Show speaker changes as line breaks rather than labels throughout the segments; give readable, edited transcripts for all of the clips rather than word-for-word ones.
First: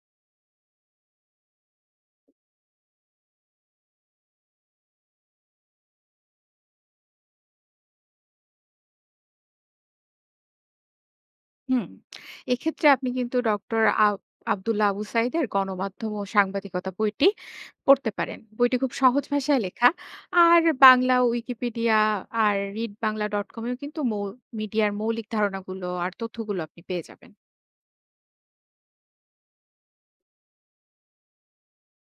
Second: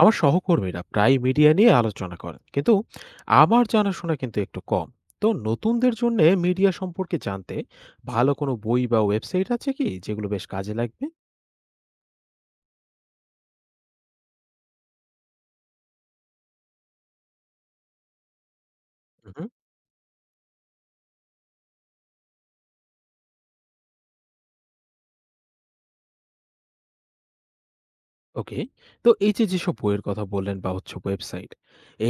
আমার সহকর্মীরা প্রায় মিডিয়া নিয়ে আলোচনা করেন, কিন্তু আমার জানাশোনা কিন্তু একটু কম। তো নতুনদের জন্য মিডিয়া সম্পর্কে জানতে ভালো কোনো বই বা ওয়েবসাইট আছে কি, যেগুলো বেশ কাজে লাগবে?
হুম। এক্ষেত্রে আপনি কিন্তু ডক্টর আব্দুল্লাহ আবু সাঈদের গণমাধ্যম ও সাংবাদিকতা বইটি পড়তে পারেন। বইটি খুব সহজ
হুম।
ভাষায় লেখা। আর বাংলা উইকিপিডিয়া আর readbangla.com এও কিন্তু মিডিয়ার মৌলিক ধারণাগুলো আর তথ্যগুলো আপনি পেয়ে যাবেন।
ওকে। তো এই যে যেসব বইয়ের কথা বললেন বা হচ্ছে ওয়েবসাইট,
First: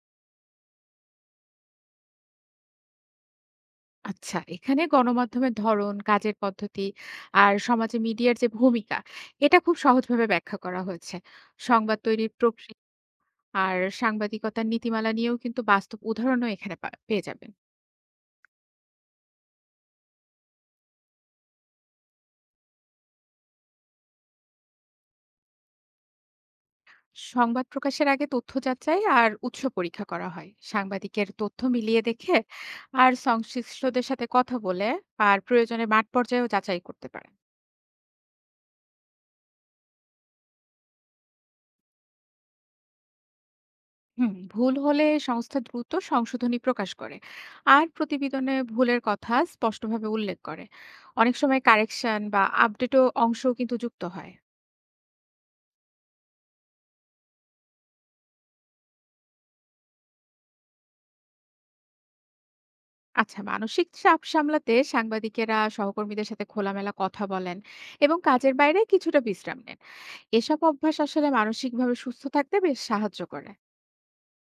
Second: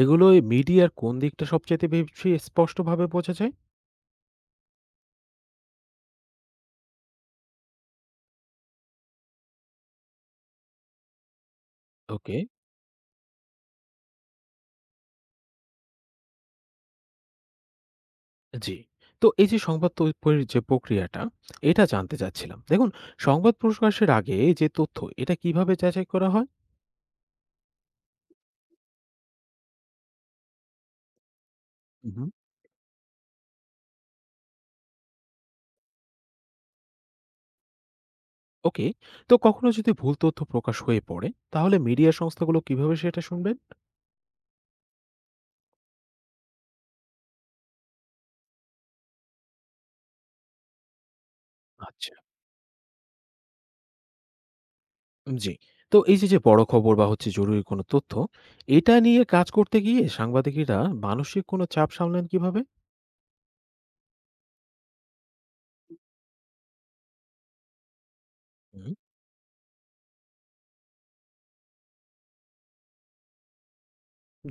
এগুলো মিডিয়ার কোন দিকটা সবচেয়ে বেশি স্পষ্টভাবে বোঝা যায়?
আচ্ছা, এখানে গণমাধ্যমের ধরন, কাজের পদ্ধতি আর সমাজে মিডিয়ার যে ভূমিকা, এটা খুব সহজভাবে ব্যাখ্যা করা হয়েছে। সংবাদ তৈরির
ওকে।
প্রক্রিয়া আর সাংবাদিকতার নীতিমালা নিয়েও কিন্তু বাস্তব উদাহরণও এখানে পেয়ে যাবেন।
জি। তো এই যে সংবাদ তৈরির যে প্রক্রিয়াটা, এটা জানতে চাচ্ছিলাম। দেখুন, সংবাদ প্রকাশের আগে যে তথ্য, এটা কিভাবে যাচাই করা
সংবাদ প্রকাশের আগে তথ্য যাচাই আর উৎস পরীক্ষা করা হয় সাংবাদিকের তথ্য মিলিয়ে
হয়?
দেখে আর সংশ্লিষ্টদের সাথে কথা বলে আর প্রয়োজনে মাঠ পর্যায়েও যাচাই করতে পারে।
ওকে। তো কখনো যদি ভুল তথ্য প্রকাশ হয়ে পড়ে, তাহলে মিডিয়া সংস্থাগুলো কিভাবে সেটা শুনবেন?
হুম, ভুল হলে সংস্থা দ্রুত সংশোধনী প্রকাশ করে আর প্রতিবেদনে ভুলের কথা স্পষ্টভাবে উল্লেখ করে। অনেক সময়
আচ্ছা।
কারেকশন বা আপডেটও অংশও কিন্তু যুক্ত হয়।
জি। তো এই যে যে বড় খবর বা হচ্ছে জরুরি কোনো তথ্য, এটা নিয়ে কাজ করতে গিয়ে সাংবাদিকেরা মানসিক কোনো চাপ সামলান কিভাবে?
আচ্ছা, মানসিক চাপ সামলাতে সাংবাদিকেরা সহকর্মীদের সাথে খোলামেলা কথা বলেন এবং কাজের বাইরে
হুম,
কিছুটা বিশ্রাম নেন। এসব অভ্যাস আসলে মানসিকভাবে সুস্থ থাকতে বেশ সাহায্য করে।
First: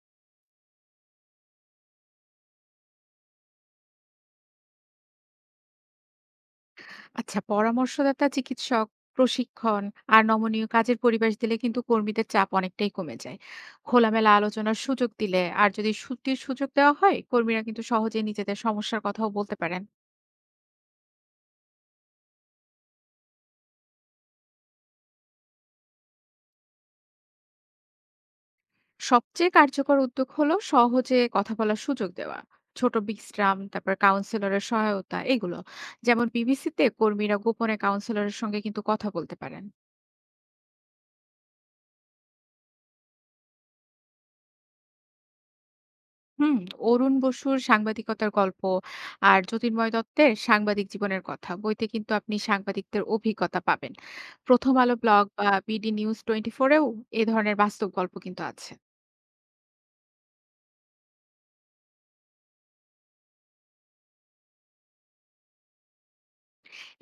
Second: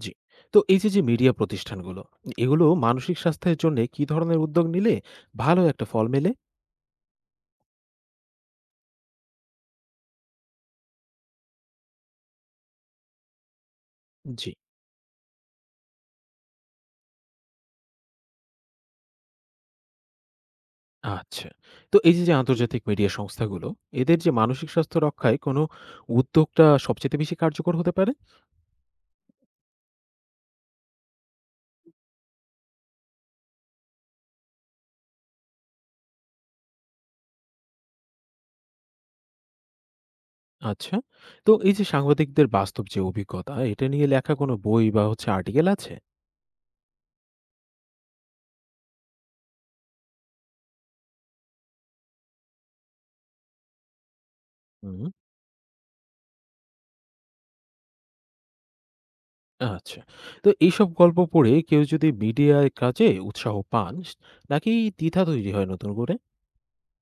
জি। তো এই যে যে মিডিয়া প্রতিষ্ঠানগুলো, এগুলো মানসিক স্বাস্থ্যের জন্য কি ধরনের উদ্যোগ নিলে ভালো একটা ফল মেলে?
আচ্ছা, পরামর্শদাতা চিকিৎসক, প্রশিক্ষণ আর নমনীয় কাজের পরিবেশ দিলে কিন্তু কর্মীদের চাপ অনেকটাই কমে যায়। খোলামেলা
জি।
আলোচনার সুযোগ দিলে আর যদি ছুটির সুযোগ দেওয়া হয়, কর্মীরা কিন্তু সহজে নিজেদের সমস্যার কথাও বলতে পারেন।
আচ্ছা। তো এই যে, যে আন্তর্জাতিক মিডিয়া সংস্থাগুলো, এদের যে মানসিক স্বাস্থ্য রক্ষায় কোনো উদ্যোগটা সবচাইতে বেশি কার্যকর হতে পারে?
সবচেয়ে কার্যকর উদ্যোগ হলো সহজে কথা বলার সুযোগ দেওয়া, ছোট বিশ্রাম, তারপর কাউন্সিলরের সহায়তা। এগুলো যেমন বিবিসিতে কর্মীরা গোপনে কাউন্সিলরের সঙ্গে কিন্তু কথা বলতে পারেন।
আচ্ছা। তো এই যে সাংবাদিকদের বাস্তব যে অভিজ্ঞতা, এটা নিয়ে লেখা কোনো বই বা হচ্ছে আর্টিকেল আছে?
হুম, অরুণ বসুর সাংবাদিকতার গল্প আর যতীনময় দত্তের সাংবাদিক জীবনের কথা বইতে কিন্তু আপনি সাংবাদিকদের অভিজ্ঞতা পাবেন। প্রথম আলো
হুম।
ব্লগ বা বিডি নিউজ 24 এও এ ধরনের বাস্তব গল্প কিন্তু আছে।
আচ্ছা। তো এইসব গল্প পড়ে কেউ যদি মিডিয়ায় কাজে উৎসাহ পান, নাকি দ্বিধা তৈরি হয় নতুন করে?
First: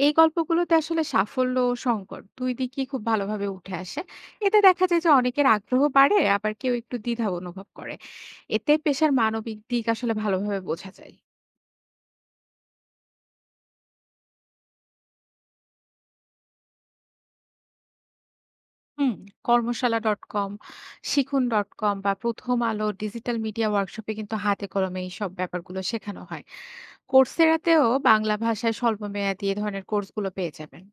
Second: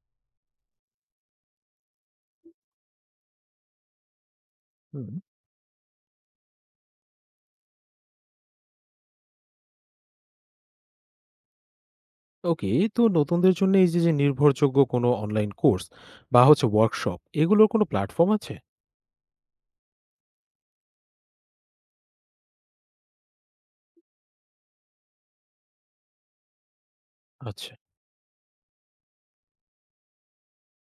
এই গল্পগুলোতে আসলে সাফল্য ও সংকট দুই দিকই খুব ভালোভাবে উঠে আসে। এতে দেখা যায়
হুম।
যে অনেকের আগ্রহ বাড়ে, আবার কেউ একটু দ্বিধা অনুভব করে। এতে পেশার মানবিক দিক আসলে ভালোভাবে বোঝা যায়।
ওকে, তো নতুনদের জন্য এই যে, যে নির্ভরযোগ্য কোনো অনলাইন কোর্স বা হচ্ছে ওয়ার্কশপ, এগুলোর কোনো প্ল্যাটফর্ম আছে?
হুম, কর্মশালা.com, শিখুন.com বা প্রথম আলো ডিজিটাল মিডিয়া ওয়ার্কশপে কিন্তু হাতে কলমে এইসব ব্যাপারগুলো শেখানো হয়।
আচ্ছা।
কোর্সেরাতেও বাংলা ভাষায় স্বল্পমেয়াদী এ ধরনের কোর্সগুলো পেয়ে যাবেন।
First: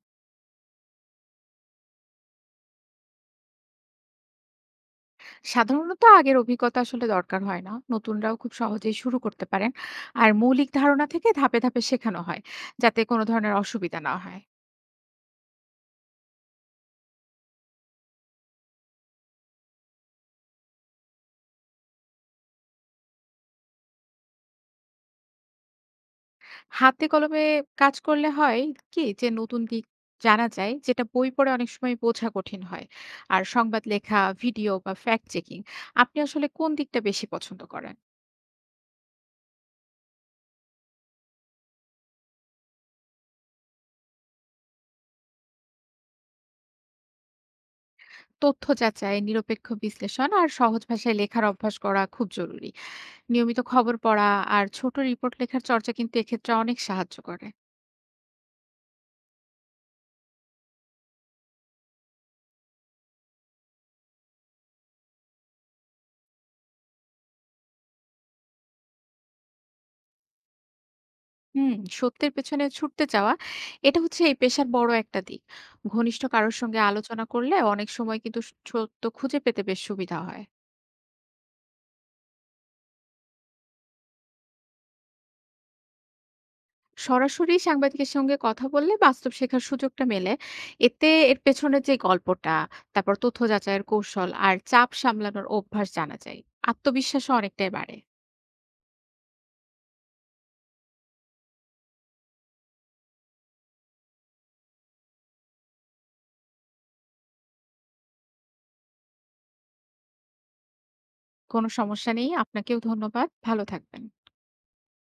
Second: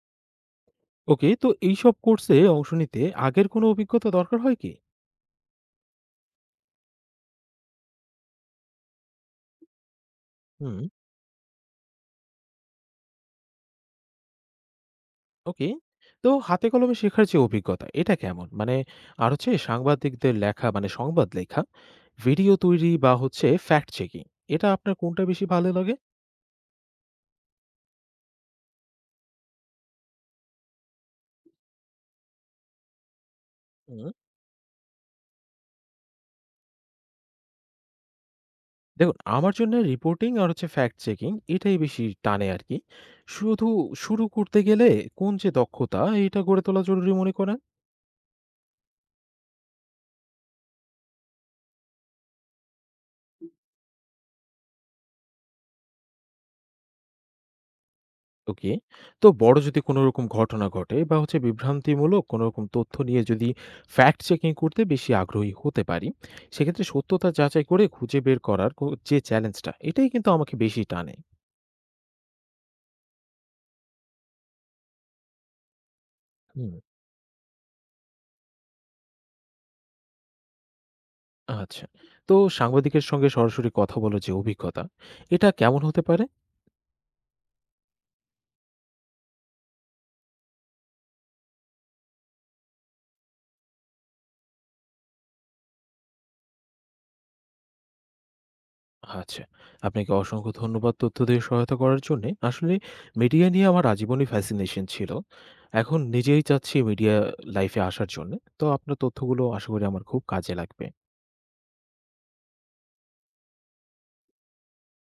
ওকে, তো এইসব কোর্সে অংশ নিতে আগের কোনো অভিজ্ঞতা দরকার হয় কি?
সাধারণত আগের অভিজ্ঞতা আসলে দরকার হয় না। নতুনরাও খুব সহজেই শুরু করতে পারেন। আর মৌলিক
হুম।
ধারণা থেকে ধাপে, ধাপে শেখানো হয়, যাতে কোনো ধরনের অসুবিধা না হয়।
ওকে। তো হাতে কলমে শেখার যে অভিজ্ঞতা, এটা কেমন? মানে আর হচ্ছে সাংবাদিকদের লেখা, মানে সংবাদ লেখা, ভিডিও তৈরি বা হচ্ছে ফ্যাক্ট চেকিং, এটা আপনার কোনটা বেশি ভালো লাগে?
হাতে কলমে কাজ করলে হয় কি যে নতুন দিক জানা যায়, যেটা বই পড়ে অনেক সময় বোঝা কঠিন হয়। আর সংবাদ লেখা, ভিডিও বা ফ্যাক্ট চেকিং, আপনি আসলে কোন দিকটা বেশি পছন্দ করেন?
দেখুন, আমার জন্য রিপোর্টিং আর হচ্ছে ফ্যাক্ট চেকিং এটাই বেশি টানে আরকি। শুধু শুরু করতে গেলে কোন যে দক্ষতা এটা গড়ে তোলা জরুরি মনে করেন?
তথ্য যাচাই, নিরপেক্ষ বিশ্লেষণ আর সহজ ভাষায় লেখার অভ্যাস করা খুব জরুরি। নিয়মিত খবর পড়া আর ছোট রিপোর্ট লেখার চর্চা কিন্তু এক্ষেত্রে অনেক সাহায্য করে।
ওকে। তো বড় যদি কোনো রকম ঘটনা ঘটে বা হচ্ছে বিভ্রান্তিমূলক কোনো রকম তথ্য নিয়ে যদি ফ্যাক্ট চেকিং করতে বেশি আগ্রহী হতে পারি, সেক্ষেত্রে সত্যতা যাচাই করে খুঁজে বের করার যে চ্যালেঞ্জটা এটাই কিন্তু আমাকে বেশি টানে।
হুম, সত্যের পেছনে ছুটতে চাওয়া, এটা হচ্ছে এই পেশার বড় একটা দিক। ঘনিষ্ঠ কারোর
হুম।
সঙ্গে আলোচনা করলে অনেক সময় কিন্তু সত্য খুঁজে পেতে বেশ সুবিধা হয়।
আচ্ছা। তো সাংবাদিকের সঙ্গে সরাসরি কথা বলার যে অভিজ্ঞতা, এটা কেমন হতে পারে?
সরাসরি সাংবাদিকের সঙ্গে কথা বললে বাস্তব শেখার সুযোগটা মেলে। এতে এর পেছনে যে গল্পটা, তারপর তথ্য যাচাইয়ের কৌশল আর চাপ সামলানোর অভ্যাস জানা যায়। আত্মবিশ্বাসও অনেকটাই বাড়ে।
আচ্ছা। আপনাকে অসংখ্য ধন্যবাদ তথ্য দিয়ে সহায়তা করার জন্যে। আসলে মিডিয়া নিয়ে আমার আজীবনই fascination ছিল। এখন নিজেই চাচ্ছি মিডিয়া লাইফে আসার জন্যে। তো আপনার তথ্যগুলো আশা করি আমার খুব কাজে লাগবে।
কোনো সমস্যা নেই, আপনাকেও ধন্যবাদ, ভালো থাকবেন।